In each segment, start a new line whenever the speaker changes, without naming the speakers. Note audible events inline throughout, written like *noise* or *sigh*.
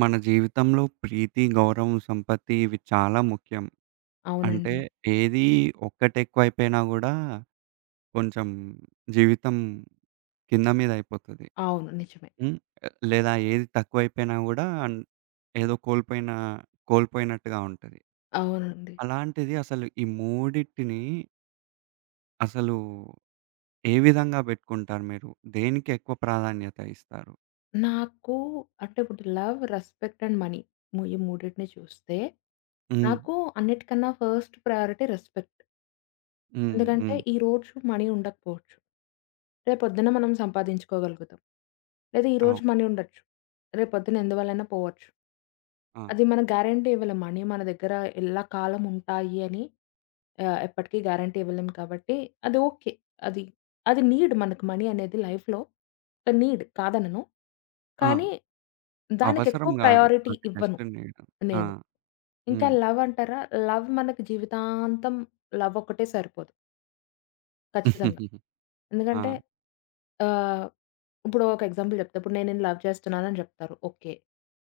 మన జీవితంలో ప్రీతి, గౌరవం, సంపత్తి ఇవి చాలా ముఖ్యం. అంటే
అవునండి.
ఏది ఒక్కటి ఎక్కువైపోయినా గూడా కొంచెం జీవితం కింద మీద అయిపోతది.
అవును. నిజమే.
హ్మ్. లేదా ఏది తక్కువైపోయినా గూడా ఏదో కోల్పోయినట్టుగా ఉంటది.
అవునండి.
అలాంటిది అసలు ఈ మూడిటిని అసలు ఏ విధంగా బెట్టుకుంటారు మీరు? దేనికి ఎక్కువ ప్రాధాన్యత ఇస్తారు?
నాకు అంటే ఇప్పుడు లవ్, రెస్పెక్ట్ అండ్ మనీ ఈ మూడిటిని చూస్తే,
హ్మ్.
నాకు అన్నిటికన్నా ఫస్ట్ ప్రయారిటీ రెస్పెక్ట్.
హ్మ్.
ఎందుకంటే
హ్మ్.
ఈరోజు మనీ ఉండకపోవచ్చు. రేపొద్దున మనం సంపాదించుకోగలుగుతాం. లేదా ఈరోజు
అవును.
మనీ ఉండొచ్చు. రేపొద్దున ఎందువల్లైనా పోవచ్చు.
ఆ!
అది మనం గ్యారంటీ ఇవ్వలేం. మనీ మన దగ్గర ఎల్ల కాలం ఉంటాయి అని ఎప్పటికీ గ్యారంటీ ఇవ్వలేం కాబట్టి అది ఓకే. అది, అది నీడ్ మనకు మనీ అనేది లైఫ్‌లో ఒక నీడ్ కాదనను.
ఆ!
కానీ
అవసరం
దానికెక్కువ
గాదు.
ప్రయారిటీ
అది
ఇవ్వను
జస్ట్ నీడ్. ఆ!
నేను. ఇంకా
హ్మ్.
లవ్ అంటారా? లవ్ మనకి జీవితాంతం లవ్ ఒకటే సరిపోతుంది. ఖచ్చితంగా. ఎందుకంటే
ఆ!
ఆహ్, ఇప్పుడు ఒక ఎగ్జాంపుల్ చెప్తా. ఇప్పుడు నేను నిన్ను లవ్ చేస్తున్నానని చెప్తారు. ఓకే.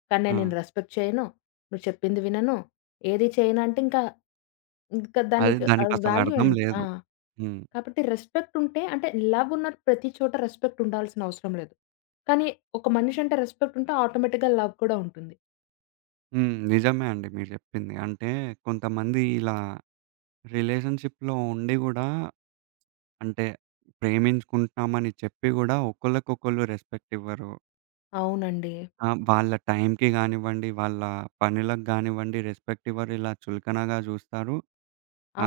కానీ
ఆ!
నేను నిన్ను రెస్పెక్ట్ చేయను. నువ్వు చెప్పింది వినను. ఏది చేయనంటే ఇంకా, ఇంకా
అదే
దానికి
దానికసలు
వాల్యూ
అర్థం
ఏంటి? ఆ!
లేదు. హ్మ్.
కాబట్టి రెస్పెక్ట్ ఉంటే అంటే లవ్ ఉన్న ప్రతి చోట రెస్పెక్ట్ ఉండాల్సిన అవసరం లేదు. కానీ ఒక మనిషి అంటే రెస్పెక్ట్ ఉంటే ఆటోమేటిక్‌గా లవ్ కూడా ఉంటుంది.
హ్మ్. నిజమే అండి మీరు చెప్పింది. అంటే కొంతమంది ఇలా రిలేషన్‌షిప్‌లో ఉండి గూడా అంటే ప్రేమించుకుంటున్నామని చెప్పి గూడా ఒకళ్ళకొకళ్ళు రెస్పెక్ట్ ఇవ్వరు.
అవునండి.
ఆ! వాళ్ళ టైంకి గానివ్వండి, వాళ్ళ పనులకు గానివ్వండి రెస్పెక్ట్ ఇవ్వరు. ఇలా చులకనగా జూస్తారు.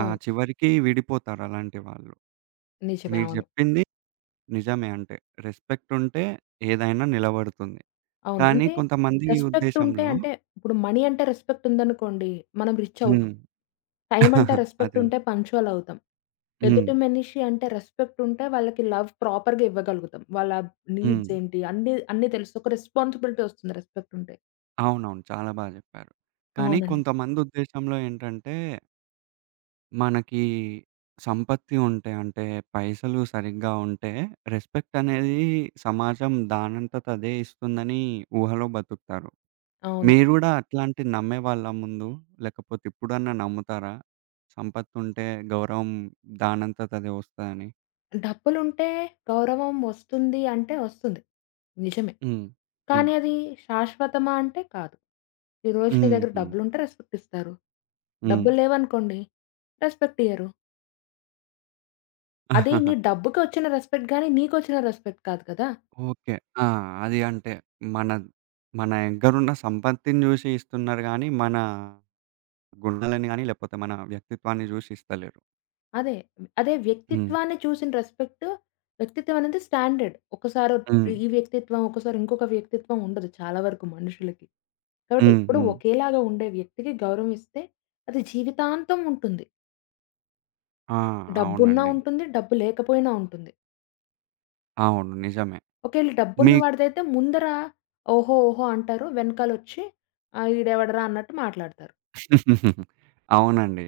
ఆ! చివరికి విడిపోతారు అలాంటి వాళ్ళు.
నిజమే.
మీరు
అవును.
జెప్పింది నిజమే, అంటే రెస్పెక్ట్ ఉంటే ఏదైనా నిలబడుతుంది.
అవును.
కానీ
అంటే
కొంతమంది
రెస్పెక్ట్ ఉంటే
ఉద్దేశంలో
అంటే ఇప్పుడు మనీ అంటే రెస్పెక్ట్ ఉందనుకోండి, మనం రిచ్ అవుతాం.
హ్మ్.
టైమ్ అంటే
*laughs*
రెస్పెక్ట్
అదే.
ఉంటే పంక్చువల్ అవుతాం.
హ్మ్.
ఎదుటి మనిషి అంటే రెస్పెక్ట్ ఉంటే వాళ్ళకి లవ్ ప్రాపర్‌గా ఇవ్వగలుగుతాం. వాళ్ళ
హ్మ్.
నీడ్స్ ఏంటి అన్నీ అన్నీ తెలుసు. ఒక రెస్పాన్సిబిలిటీ వస్తుంది రెస్పెక్ట్ ఉంటే.
అవునవును. చాలా బా జెప్పారు. కానీ
అవునండి.
కొంతమంది ఉద్దేశంలో ఏంటంటే, మనకి సంపత్తి ఉంటే, అంటే పైసలు సరిగ్గా ఉంటే, రెస్పెక్ట్ అనేది సమాజం దానంతట అదే ఇస్తుందని ఊహలో బతుకుతారు. మీరు
అవునండి.
గూడా అట్లాంటిది నమ్మేవాళ్ళా ముందు? లేకపోతే ఇప్పుడన్నా నమ్ముతారా? సంపత్తుంటే గౌరవం దానంతట అదే వస్తదని?
డబ్బులుంటే గౌరవం వస్తుంది అంటే వస్తుంది. నిజమే.
హ్మ్. హ్మ్.
కానీ అది శాశ్వతమా అంటే కాదు. ఈరోజు నీ దగ్గర
హుహు.
డబ్బులుంటే రెస్పెక్ట్ ఇస్తారు.
హ్మ్.
డబ్బులు లేవనుకోండి రెస్పెక్ట్ ఇయ్యరు. అది నీ
*laughs*
డబ్బుకొచ్చిన రెస్పెక్ట్ గాని, నీకొచ్చిన రెస్పెక్ట్ కాదు కదా!
ఓకే. ఆ! అది అంటే మన మన దగ్గరున్న సంపత్తిని జూసి ఇస్తున్నారు గానీ, మన గుణాలని గానీ, లేకపోతే మన వ్యక్తిత్వాన్ని జూసి ఇస్తలేరు.
అదే. అదే
హ్మ్.
వ్యక్తిత్వాన్ని చూసిన రెస్పెక్ట్, వ్యక్తిత్వం అనేది స్టాండర్డ్. ఒకసారి
హ్మ్.
ఈ వ్యక్తిత్వం, ఒకసారి ఇంకొక వ్యక్తిత్వం ఉండదు చాలా వరకు మనుషులకి. కాబట్టి
హ్మ్.
ఎప్పుడూ
హ్మ్.
ఒకేలాగా ఉండే వ్యక్తికి గౌరవం ఇస్తే అది జీవితాంతం ఉంటుంది.
ఆ!
డబ్బున్నా
అవునండి.
ఉంటుంది, డబ్బు లేకపోయినా ఉంటుంది.
అవును. నిజమే.
ఒకేళ డబ్బున్న
మీ
వాడిదైతే ముందర ఓహో! ఓహో! అంటారు. వెనకాలొచ్చి ఈడెవడురా అన్నట్టు మాట్లాడతారు.
*laughs* అవునండి.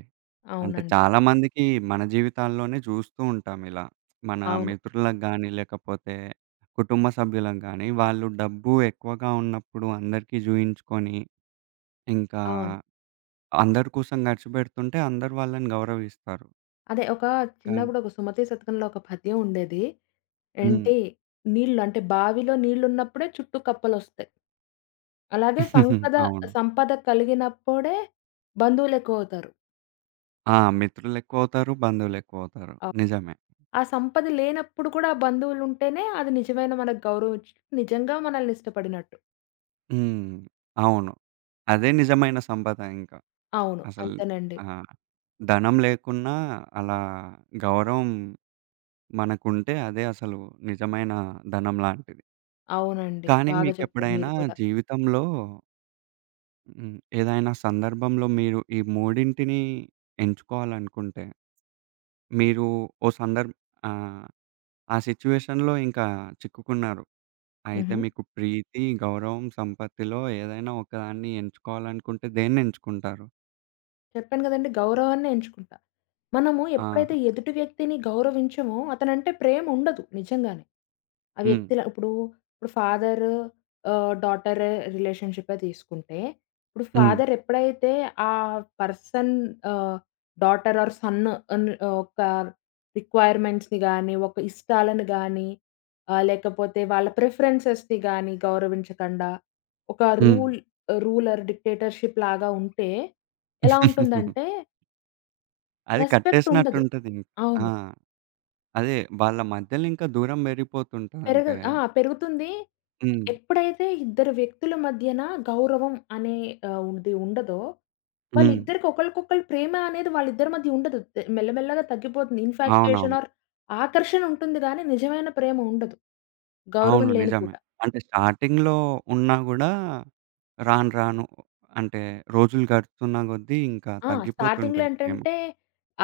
అంటే
అవునండి.
చాలా మందికి మన జీవితాల్లోనే జూస్తూ ఉంటాం ఇలా. మన
అవును.
మిత్రులకు గానీ, లేకపోతే కుటుంబ సభ్యులకు గానీ, వాళ్ళు డబ్బు ఎక్కువగా ఉన్నప్పుడు అందరికీ జూయించుకొని, ఇంకా
అవును.
అందరి కోసం ఖర్చుపెడుతుంటే అందరు వాళ్ళని గౌరవిస్తారు.
అదే ఒక
కానీ
చిన్నప్పుడు ఒక 'సుమతి శతకంలో' ఒక పద్యం ఉండేది.
హ్మ్.
ఏంటి నీళ్ళు అంటే బావిలో నీళ్ళున్నప్పుడే చుట్టూ కప్పలొస్తాయి. అలాగే
*laughs*
సంపద
అవును.
సంపద కలిగినప్పుడే బంధువులెక్కువవుతారు.
ఆ! మిత్రులెక్కువవుతారు, బంధువులెక్కువవుతారు.
ఆహ్,
నిజమే.
ఆ ఆ సంపద లేనప్పుడు కూడా ఆ బంధువులుంటేనే అది నిజమైన మనకు గౌరవం ఇచ్చి నిజంగా మనల్ని ఇష్టపడినట్టు.
హ్మ్. అవును. అదే నిజమైన సంపద ఇంకా.
అవును.
అసలు
అంతేనండి.
ఆ! ధనం లేకున్నా అలా గౌరవం మనకుంటే అదే అసలు నిజమైన ధనం లాంటిది.
అవునండి.
కానీ
బాగా చెప్పారు
మీకెప్పుడైనా
మీరు కూడా.
జీవితంలో హ్మ్. ఏదైనా సందర్భంలో మీరు ఈ మూడింటిని ఎంచుకోవాలనుకుంటే, మీరు ఓ సందర్భ్ ఆ! ఆ సిట్యుయేషన్‌లో ఇంకా చిక్కుకున్నారు. అయితే
హుహు.
మీకు ప్రీతి, గౌరవం, సంపత్తిలో ఏదైనా ఒకదాన్ని ఎంచుకోవాలనుకుంటే దేన్నెంచుకుంటారు?
చెప్పాను గదండీ! గౌరవాన్నే ఎంచుకుంటా. మనము
ఆహా!
ఎప్పుడైతే ఎదుటి వ్యక్తిని గౌరవించమో అతనంటే ప్రేమ ఉండదు నిజంగానే. ఆ
హ్మ్.
వ్యక్తిల ఇప్పుడు, ఇప్పుడు ఫాదర్ డాటర్ రిలేషన్‌షిపే తీసుకుంటే, ఇప్పుడు
హ్మ్.
ఫాదర్ ఎప్పుడైతే ఆ పర్సన్ ఆహ్, డాటర్ ఆర్ సన్ అన్ ఒక రిక్వైర్మెంట్స్‌ని గాని, ఒక ఇష్టాలను గాని, లేకపోతే వాళ్ళ ప్రిఫరెన్సెస్‌ని గాని గౌరవించకుండా, ఒక
హ్మ్.
రూల్ రూలర్ డిక్టేటర్‌షిప్ లాగా ఉంటే ఎలా ఉంటుందంటే
*laughs* అది
రెస్పెక్ట్ ఉండదు.
కట్టేసినట్టుంటది ఇంక. ఆ!
అవును.
అదే వాళ్ళ మధ్యలో ఇంకా దూరం పెరిగిపోతుంటది. అంటే
పెరగదు. ఆ! పెరుగుతుంది.
హ్మ్.
ఎప్పుడైతే ఇద్దరు వ్యక్తుల మధ్యన గౌరవం అనే ఉండదో,
హ్మ్.
వాళ్ళిద్దరికి ఒకళ్ళకొకళ్ళు ప్రేమ అనేది వాళ్ళిద్దరి మధ్య ఉండదు. మెల్లమెల్లగా తగ్గిపోతుంది.
అవునవును.
ఇన్‌ఫాక్చుయేషన్ ఆర్ ఆకర్షణ ఉంటుంది గానీ, నిజమైన ప్రేమ ఉండదు. గౌరవం
అవును.
లేనిపో
నిజమే. అంటే స్టార్టింగ్‌లో ఉన్నా గూడా రాను రాను అంటే రోజులు గడుస్తున్న కొద్దీ ఇంకా
ఆ! స్టార్టింగ్‌లో
తగ్గిపోతుంటది ప్రేమ.
ఏంటంటే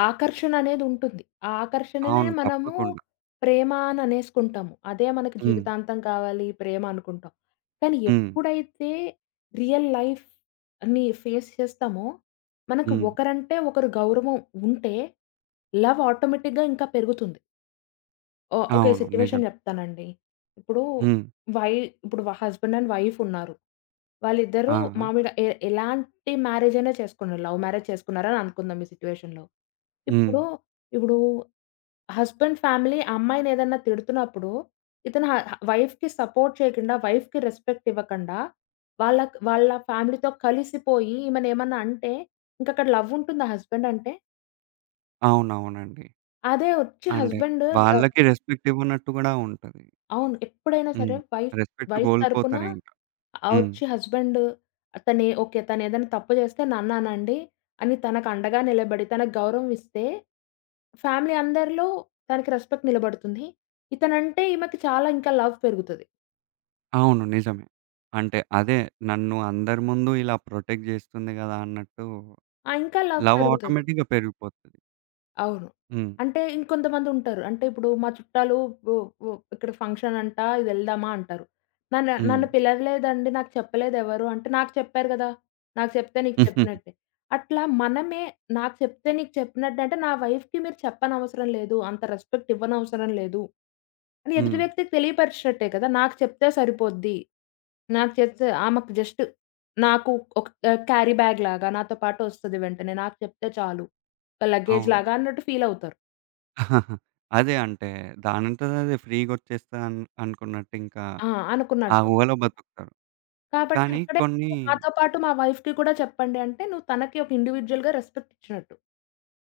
ఆకర్షణ అనేది ఉంటుంది. ఆ ఆకర్షణనే
అవును.
మనము
తప్పకుండా.
ప్రేమ అని అనేసుకుంటాము. అదే మనకి
హ్మ్.
జీవితాంతం కావాలి ప్రేమ అనుకుంటాం. కానీ
హ్మ్.
ఎప్పుడైతే రియల్ లైఫ్‌ని ఫేస్ చేస్తామో, మనకు
హ్మ్.
ఒకరంటే ఒకరు గౌరవం ఉంటే లవ్ ఆటోమేటిక్‌గా ఇంకా పెరుగుతుంది. ఓహ్! ఓకే.
అవును.
సిట్యుయేషన్
నిజమే.
చెప్తానండి. ఇప్పుడు
హ్మ్.
వై ఇప్పుడు హస్బెండ్ అండ్ వైఫ్ ఉన్నారు. వాళ్ళిద్దరూ
ఆ! ఆ!
మామూలుగా ఎలాంటి మ్యారేజ్ అయినా చేసుకున్నారు. లవ్ మ్యారేజ్ చేసుకున్నారని అనుకుందాం ఈ సిట్యుయేషన్‌లో.
హ్మ్.
ఇప్పుడు, ఇప్పుడు హస్బెండ్ ఫ్యామిలీ అమ్మాయిని ఏదన్నా తిడుతున్నప్పుడు, ఇతను హ వైఫ్‌కి సపోర్ట్ చేయకుండా, వైఫ్‌కి రెస్పెక్ట్ ఇవ్వకుండా, వాళ్ళ వాళ్ళ ఫ్యామిలీతో కలిసిపోయి ఈమెనేమన్నా అంటే, ఇంకక్కడ లవ్ ఉంటుందా హస్బెండ్ అంటే?
అవునవునండి.
అదే వచ్చి
అంటే
హస్బెండ్ ఆహ్
వాళ్ళకి రెస్పెక్ట్ ఇవ్వనట్టు గూడా ఉంటది.
అవును. ఎప్పుడైనా సరే
హ్మ్.
వైఫ్
రెస్పెక్ట్
వైఫ్ తరపున
కోల్పోతారింకా. హ్మ్.
వచ్చి హస్బెండ్ తనే ఓకే. తనేదైనా తప్పు చేస్తే నన్ననండి. అని తనకు అండగా నిలబడి, తనకు గౌరవం ఇస్తే, ఫ్యామిలీ అందరిలో తనకి రెస్పెక్ట్ నిలబడుతుంది. ఇతనంటే ఈమెకి చాలా ఇంకా లవ్ పెరుగుతది.
అవును. నిజమే. అంటే అదే నన్ను అందరి ముందు ఇలా ప్రొటెక్ట్ జేస్తుంది గదా! అన్నట్టు
ఆ! ఇంకా లవ్
లవ్
పెరుగుతది.
ఆటోమేటిక్‌గా పెరిగిపోతది.
అవును.
హ్మ్.
అంటే ఇంకొంతమందుంటారు. అంటే ఇప్పుడు మా చుట్టాలు వు వు ఇక్కడ ఫంక్షన్ అంట ఇదెళ్దామా అంటారు. నన్ను
హ్మ్.
నన్ను పిలవలేదండి. నాకు చెప్పలేదెవరు అంటే, నాకు చెప్పారు గదా! నాకు చెప్తే నీకు చెప్పినట్టే.
*laughs*
అట్లా మనమే నాకు చెప్తే నీకు చెప్పినట్టే అంటే, నా వైఫ్‌కి మీరు చెప్పనవసరం లేదు. అంత రెస్పెక్ట్ ఇవ్వనవసరం లేదు. అని ఎదుటి
హ్మ్.
వ్యక్తికి తెలియపరిచినట్టే కదా! నాకు చెప్తే సరిపోద్ది. నాకు చెప్తే ఆమెకు జస్ట్ నాకు ఒక క్యారీ బ్యాగ్ లాగా నాతో పాటు ఒస్తది వెంటనే. నాకు చెప్తే చాలు. లగేజ్
అవును.
లాగా అన్నట్టు ఫీల్ అవుతారు.
అదే అంటే దానంతట అదే ఫ్రీగొచ్చేస్తది అనుకున్నట్టు ఇంకా
ఆ!
ఆ
అనుకున్నట్టు.
ఊహలో బతుకుతారు.
కాబట్టి
కానీ
అక్కడే
కొన్ని
నాతో పాటు మా వైఫ్‌కి కూడా చెప్పండి అంటే నువ్వు తనకి ఒక ఇండివిడ్యుయల్‌గా రెస్పెక్ట్ ఇచ్చినట్టు.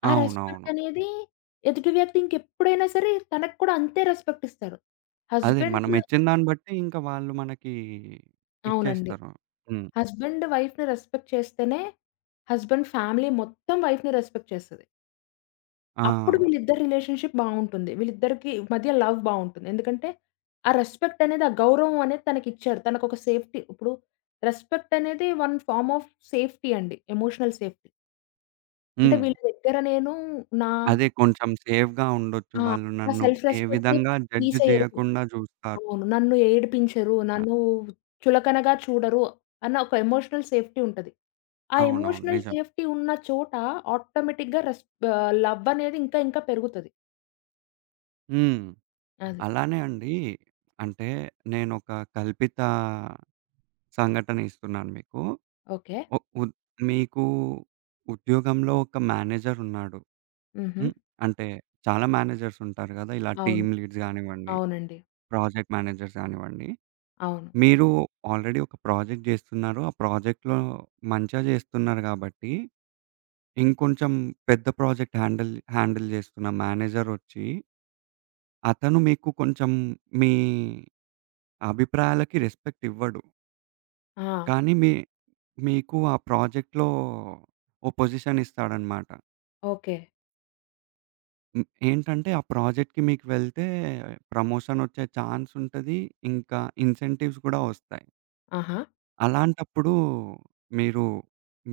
ఆ రెస్పెక్ట్
అవునవును.
అనేది ఎదుటి వ్యక్తి ఇంకెప్పుడైనా సరే తనకి కూడా అంతే రెస్పెక్ట్ ఇస్తారు.
అదే.
హస్బెండ్
మనమిచ్చిన దాన్ని బట్టి ఇంక వాళ్ళు మనకి
అవునండి.
ఇచ్చేస్తారు. హ్మ్.
హస్బెండ్ వైఫ్‌ని రెస్పెక్ట్ చేస్తేనే హస్బెండ్ ఫ్యామిలీ మొత్తం వైఫ్‌ని రెస్పెక్ట్ చేస్తది.
ఆ!
అప్పుడు వీళ్ళిద్దరి రిలేషన్‌షిప్ బావుంటుంది. వీళ్ళిద్దరికి మధ్య లవ్ బావుంటుంది. ఎందుకంటే, ఆ రెస్పెక్ట్ అనేది, ఆ గౌరవం అనేది తనకిచ్చారు. తనకొక సేఫ్టీ ఇప్పుడు రెస్పెక్ట్ అనేది వన్ ఫార్మ్ ఆఫ్ సేఫ్టీ అండి. Emotional safety. అంటే
హ్మ్.
వీళ్ళ దగ్గర నేను నా
అదే కొంచెం సేఫ్‌గా ఉండొచ్చు.
ఆ!
వాళ్ళు
నా
నన్ను
సెల్ఫ్
ఏ
రెస్పెక్ట్‌ని
విధంగా జడ్జ్
తీసేయరు.
జేయకుండా జూస్తారు.
అవును. నన్ను ఏడిపించరు. నన్ను
ఆహ్,
చులకనగా చూడరు అన్న ఒక ఎమోషనల్ సేఫ్టీ ఉంటది. ఆ
అవునవును.
ఎమోషనల్
నిజం.
సేఫ్టీ ఉన్న చోట ఆటోమేటిక్‌గా లవ్ అనేది ఇంకా ఇంకా పెరుగుతది.
హ్మ్.
అది.
అలానే అండి. అంటే నేనొక కల్పిత సంఘటన ఇస్తున్నాను మీకు.
ఓకే.
ఒ ఉద్ మీకు ఉద్యోగంలో ఒక మేనేజరున్నాడు.
హుహు.
హ్మ్. అంటే చాలా మేనేజర్సుంటారు గదా! ఇలా
అవును.
టీమ్ లీడ్స్ గానివ్వండి,
అవునండి.
ప్రాజెక్ట్ మేనేజర్స్ గానివ్వండి.
అవును.
మీరు ఆల్రెడీ ఒక ప్రాజెక్ట్ జేస్తున్నారు. ఆ ప్రాజెక్ట్‌లో మంచిగా జేస్తున్నారు గాబట్టి, ఇంకొంచెం పెద్ద ప్రాజెక్ట్ హ్యాండిల్ హ్యాండిల్ జేస్తున్న మేనేజరొచ్చి, అతను మీకు కొంచెం మీ అభిప్రాయాలకి రెస్పెక్ట్ ఇవ్వడు.
ఆ!
కానీ మీకు ఆ ప్రాజెక్ట్‌లో ఓ పొజిషన్ ఇస్తాడనమాట.
ఓకే.
హ్మ్. ఏంటంటే, ఆ ప్రాజెక్ట్‌కి మీకు వెళ్తే ప్రమోషనొచ్చే ఛాన్స్ ఉంటది. ఇంకా ఇన్సెంటివ్స్ గూడా ఒస్తాయి.
ఆహా!
అలాంటప్పుడు మీరు,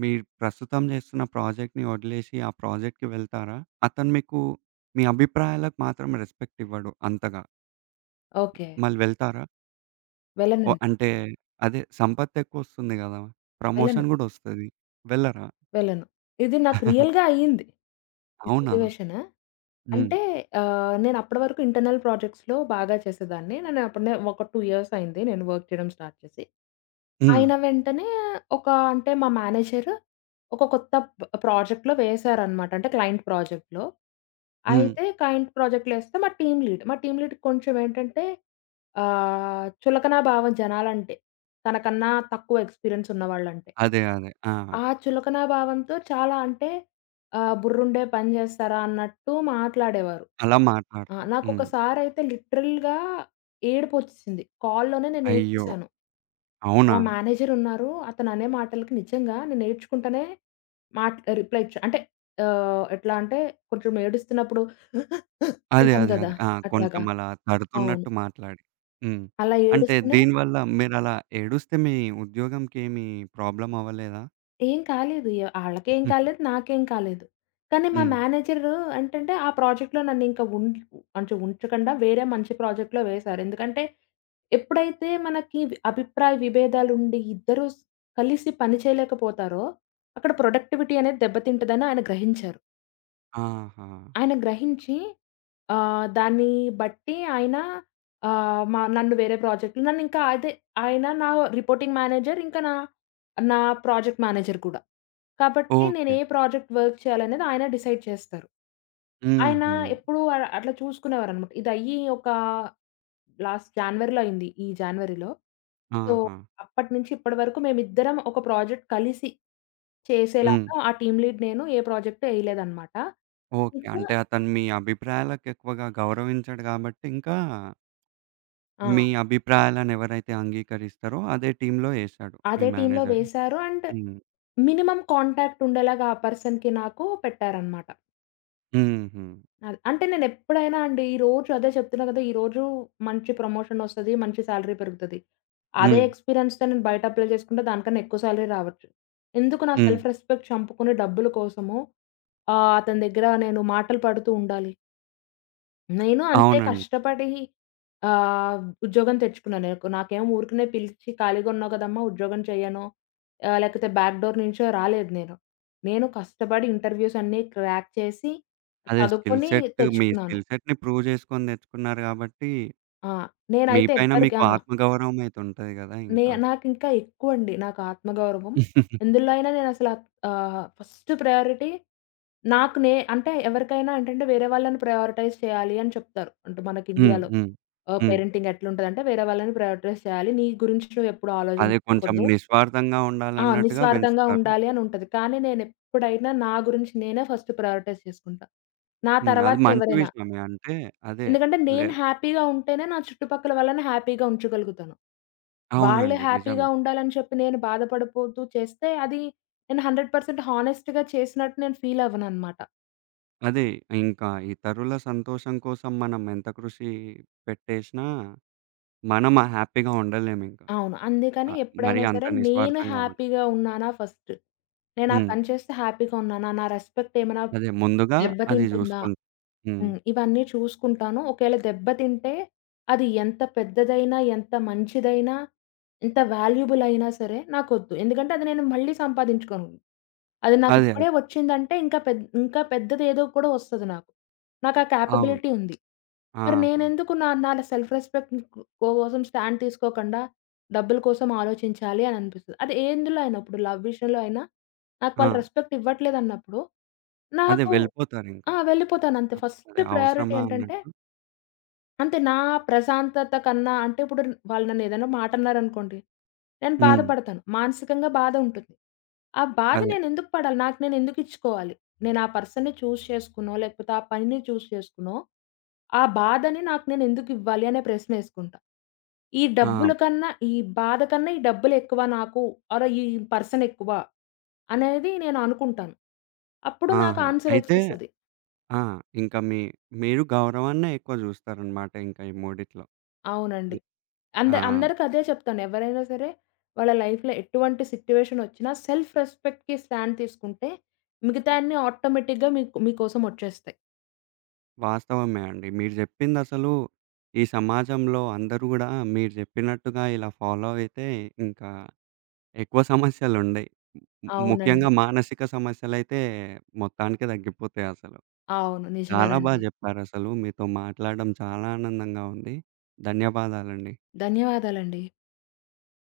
మీ ప్రస్తుతం చేస్తున్న ప్రాజెక్ట్‌ని వదిలేసి ఆ ప్రాజెక్ట్‌కి వెళ్తారా? అతను మీకు మీ అభిప్రాయాలకు మాత్రం రెస్పెక్ట్ ఇవ్వడు అంతగా.
ఓకే.
మళ్ళి వెళ్తారా? ఓ
వెళ్ళనండి.
అంటే అదే సంపత్తెక్కువొస్తుంది గదా!
వెళ్ళను.
ప్రమోషన్ గూడా ఒస్తది. వెళ్ళరా?
వెళ్ళను. ఇది నాకు రియల్‌గా
*laughs*
అయింది. ఈ
అవునా?
సిట్యుయేషను.
హ్మ్.
అంటే నేనప్పటి వరకు ఇంటర్నల్ ప్రాజెక్ట్స్‌లో బాగా చేసేదాన్ని. నేను అప్పుడే ఒక 2 ఇయర్స్ అయింది నేను వర్క్ చేయడం స్టార్ట్ చేసి.
హ్మ్.
అయిన వెంటనే ఒక అంటే మా మేనేజరు ఒక కొత్త ప్రాజెక్ట్‌లో వేశారనమాట. అంటే క్లయింట్ ప్రాజెక్ట్‌లో.
హ్మ్.
అయితే క్లయింట్ ప్రాజెక్ట్‌లో ఏస్తే మా టీమ్ లీడ్‌కి కొంచెం ఏంటంటే చులకన భావం జనాలంటే. తనకన్నా తక్కువ ఎక్స్‌పీరియన్స్ ఉన్నవాళ్ళంటే.
అదే. అదే. ఆ!
ఆ చులకన భావంతో చాలా అంటే బుర్రుండే పని జేస్తారా అన్నట్టు మాట్లాడేవారు.
అలా
ఆ!
మాట్లాడతారు. హ్మ్.
నాకొకసారయితే లిటరల్‌గా ఏడుపొచ్చేసింది. కాల్‌లోనే నేను
అయ్యో!
ఏడ్చేశాను. మా
అవునా?
మేనేజరున్నారు. అతననే మాటలకి నిజంగా నేను ఏడ్చుకుంటనే మాట్ రిప్లై ఇచ్చా. అంటే ఎట్లా అంటే కొంచెం ఏడుస్తున్నప్పుడు *laughs*
అదే.
అంటాం
అదే.
గదా!
అదే. ఆ! కొంచెం
అట్లాగా.
అలా
అవును.
తడుతున్నట్టు మాట్లాడి. హ్మ్.
అలా
అంటే
ఏడుస్తూనే
దీనివల్ల మీరలా ఏడుస్తే మీ ఉద్యోగంకేమి ప్రాబ్లమ్ అవ్వలేదా?
ఏం కాలేదు. ఆళ్ళకేం కాలేదు. నాకేం కాలేదు. కానీ మా
హ్మ్.
మేనేజరు ఏంటంటే, ఆ ప్రాజెక్ట్‌లో నన్నింక ఉన్ అంటే ఉంచకుండా వేరే మంచి ప్రాజెక్ట్‌లో వేశారు. ఎందుకంటే, ఎప్పుడైతే మనకి అభిప్రాయ విభేదాలుండి ఇద్దరూ కలిసి పని చేయలేకపోతారో, అక్కడ ప్రొడక్టివిటీ అనేది దెబ్బతింటదని ఆయన గ్రహించారు.
ఆహా!
ఆయన గ్రహించి దాన్ని బట్టి ఆయన ఆహ్, మ నన్ను వేరే ప్రాజెక్ట్‌లో నన్నింకా అదే ఆయన నా రిపోర్టింగ్ మేనేజర్ ఇంకా నా నా ప్రాజెక్ట్ మేనేజర్ కూడా. కాబట్టి నేను
ఓకే.
ఏ ప్రాజెక్ట్ వర్క్ చేయాలనేది ఆయన డిసైడ్ చేస్తారు. ఆయన
హుహు.
ఎప్పుడూ అట్లా చూసుకునేవారనమాట. ఇదయ్యి ఒక లాస్ట్ జాన్వరిలో అయింది. ఈ జాన్వరిలో. సో,
ఆహా!
అప్పటి నుంచి ఇప్పటి వరకు మేమిద్దరం ఒక ప్రాజెక్ట్ కలిసి
హ్మ్.
చేసేలాగా ఆ టీమ్ లీడ్ నేను ఏ ప్రాజెక్ట్ ఎయలేదనమాట.
ఓకే.
ఇంకా
అంటే అతను మీ అభిప్రాయాలకు ఎక్కువగా గౌరవించాడు గాబట్టి, ఇంకా మీ
ఆ!
అభిప్రాయాలను ఎవరైతే అంగీకరిస్తారో అదే టీమ్‌లో ఏశాడు మీ
అదే టీమ్‌లో
మేనేజర్‌ని.
వేశారు. అండ్
హ్మ్.
మినిమమ్ కాంటాక్ట్ ఉండేలాగా ఆ పర్సన్‌కి నాకు పెట్టారనమాట.
హుహు.
అది. అంటే నేనెప్పుడైనా అండి ఈరోజు అదే చెప్తున్నా కదా! ఈరోజు మంచి ప్రమోషనొస్తది. మంచి సాలరీ పెరుగుతది. అదే
హ్మ్.
ఎక్స్‌పీరియన్స్‌తో నేను బయట అప్లై చేసుకుంటే దానికన్నా ఎక్కువ సాలరీ రావచ్చు. ఎందుకు నా
హ్మ్.
సెల్ఫ్ రెస్పెక్ట్ చంపుకుని డబ్బుల కోసము అతని దగ్గర నేను మాటలు పడుతూ ఉండాలి? నేను అంతే
అవునండి.
కష్టపడి ఉద్యోగం తెచ్చుకున్నాను. నాకేమో ఊరికనే పిలిచి "ఖాళీగా ఉన్నావు కదమ్మా! ఉద్యోగం చెయ్యను" లేకపోతే బ్యాక్ డోర్ నుంచో రాలేదు నేను. నేను కష్టపడి ఇంటర్వ్యూస్ అన్నీ క్రాక్ చేసి,
అదే స్కిల్
చదువుకొని
సెట్ మీ
తెచ్చుకున్నాను.
స్కిల్ సెట్‌ని ప్రూవ్ చేసుకొని తెచ్చుకున్నారు కాబట్టి,
ఆ!
మీ
నేనైతే
పైన
ఎవ్వరికి
మీకు
ఆ!
ఆత్మగౌరవం అయితే ఉంటది గదా! ఇంకా.
నాకింకా ఎక్కువండి నాకు ఆత్మగౌరవం.
*laughs*
ఎందులో అయినా ఫస్ట్ ప్రయారిటీ నాకు నే అంటే ఎవరికైనా ఏంటంటే వేరే వాళ్ళని ప్రయారిటైజ్ చేయాలి అని చెప్తారు. అంటే మనకి
హ్మ్.
ఇండియాలో.
హ్మ్. హ్మ్.
పేరెంటింగ్ ఎట్లుంటదంటే వేరే వాళ్ళని ప్రయారిటైజ్ చేయాలి. నీ గురించి నువ్వెప్పుడు
అదే కొంచెం
ఆలోచించుకోకూడదు.
నిస్వార్థంగా
ఆ!
ఉండాలన్నట్టుగా
నిస్వార్థంగా
పెంచుతారు.
ఉండాలి అని ఉంటది. కానీ నేనెప్పుడైనా నా గురించి నేనే ఫస్ట్ ప్రయారిటైజ్ చేసుకుంటా. నా
హ్మ్. అది
తర్వాత
మంచి
ఎవరైనా.
విషయమే. అంటే అదే
ఎందుకంటే
లే
నేను హ్యాపీగా ఉంటేనే నా చుట్టుపక్కల వాళ్ళని హ్యాపీగా ఉంచగలుగుతాను. వాళ్ళు
అవునండి.
హ్యాపీగా
నిజమే.
ఉండాలని చెప్పి నేను బాధపడిపోతూ చేస్తే అది నేను 100% హానెస్ట్‌గా చేసినట్టు నేను ఫీల్ అవ్వననమాట.
అదే ఇంకా ఇతరుల సంతోషం కోసం మనం ఎంత కృషి పెట్టేసినా, మనం హ్యాపీగా ఉండలేమింక.
అవును. అందుకని
ఆహ్, మరి
ఎప్పుడైనా
అంత
సరే నేను
నిస్వార్థంగా ఉం
హ్యాపీగా ఉన్నానా ఫస్ట్. నేనా
హ్మ్.
పని చేస్తే హ్యాపీగా ఉన్నానా? నా రెస్పెక్ట్ ఏమైనా
అదే ముందుగా అది
దెబ్బతింటుందా?
చూసుకుంటాం. హ్మ్.
హ్మ్. ఇవన్నీ చూసుకుంటాను. ఒకవేళ దెబ్బతింటే అది ఎంత పెద్దదైనా, ఎంత మంచిదైనా, ఎంత వాల్యుబుల్ అయినా సరే నాకొద్దు. ఎందుకంటే అది నేను మళ్ళీ సంపాదించుకోను. అది
అదే. అదే.
నాకిప్పుడే వచ్చిందంటే ఇంకా ఇంకా పెద్దదేదో కూడా వస్తది నాకు. నాకు ఆ
అవును.
కేపబిలిటీ ఉంది. మరి
ఆహా!
నేనెందుకు నా నా సెల్ఫ్ రెస్పెక్ట్ కోసం స్టాండ్ తీసుకోకుండా డబ్బుల కోసం ఆలోచించాలి అని అనిపిస్తది. అది ఎందులో అయినా ఇప్పుడు లవ్ విషయంలో అయినా నాకు
ఆ!
వాళ్ళు రెస్పెక్ట్ ఇవ్వట్లేదన్నప్పుడు
అదే
నాకు
వెళ్ళిపోతారింక.
ఆ! వెళ్ళిపోతాను అంతే.
అదే
ఫస్ట్ ప్రయారిటీ
అవసరమా
ఏంటంటే
అన్నట్టు.
అంతే. నా ప్రశాంతత కన్నా అంటే ఇప్పుడు వాళ్ళు నన్ను ఏదైనా మాట అన్నారనుకోండి. నేను
హ్మ్.
బాధపడతాను. మానసికంగా బాధ ఉంటుంది. ఆ బాధ
అదే.
నేనెందుకు పడాలి? నాకు నేనెందుకు ఇచ్చుకోవాలి? నేను ఆ పర్సన్‌ని చూజ్ చేసుకునో, లేకపోతే ఆ పనిని చూజ్ చేసుకునో, ఆ బాధని నాకు నేనెందుకు ఇవ్వాలి అనే ప్రశ్నేసుకుంటా. ఈ
ఆ!
డబ్బుల కన్నా, ఈ బాధ కన్నా ఈ డబ్బులెక్కువ నాకు ఆర్ ఈ పర్సనెక్కువ అనేది నేను అనుకుంటాను. అప్పుడు నాకు
ఆహా! అయితే
ఆన్సరొచ్చేస్తది.
ఆ! ఇంకా మీ మీరు గౌరవాన్నే ఎక్కువ జూస్తారనమాట ఇంక ఈ మూడిట్లో.
అవునండి.
హ్మ్. ఆ!
అందరికదే చెప్తాను. ఎవరైనా సరే వాళ్ళ లైఫ్‌లో ఎటువంటి సిట్యుయేషనొచ్చినా సెల్ఫ్ రెస్పెక్ట్‌కి స్టాండ్ తీసుకుంటే మిగతాయన్ని ఆటోమేటిక్‌గా మీకు మీకోసం ఒచ్చేస్తాయి.
వాస్తవమే అండి. మీరు జెప్పిందసలు ఈ సమాజంలో అందరూ గూడా మీరు జెప్పినట్టుగా ఇలా ఫాలో అయితే ఇంకా ఎక్కువ సమస్యలుండయి.
అవునండి.
ముఖ్యంగా మానసిక సమస్యలైతే మొత్తానికే తగ్గిపోతాయసలు.
అవును.
చాలా బాగా
నిజమేనండి.
చెప్పారసలు. మీతో మాట్లాడడం చాలా ఆనందంగా ఉంది. ధన్యవాదాలండి.
ధన్యవాదాలండి.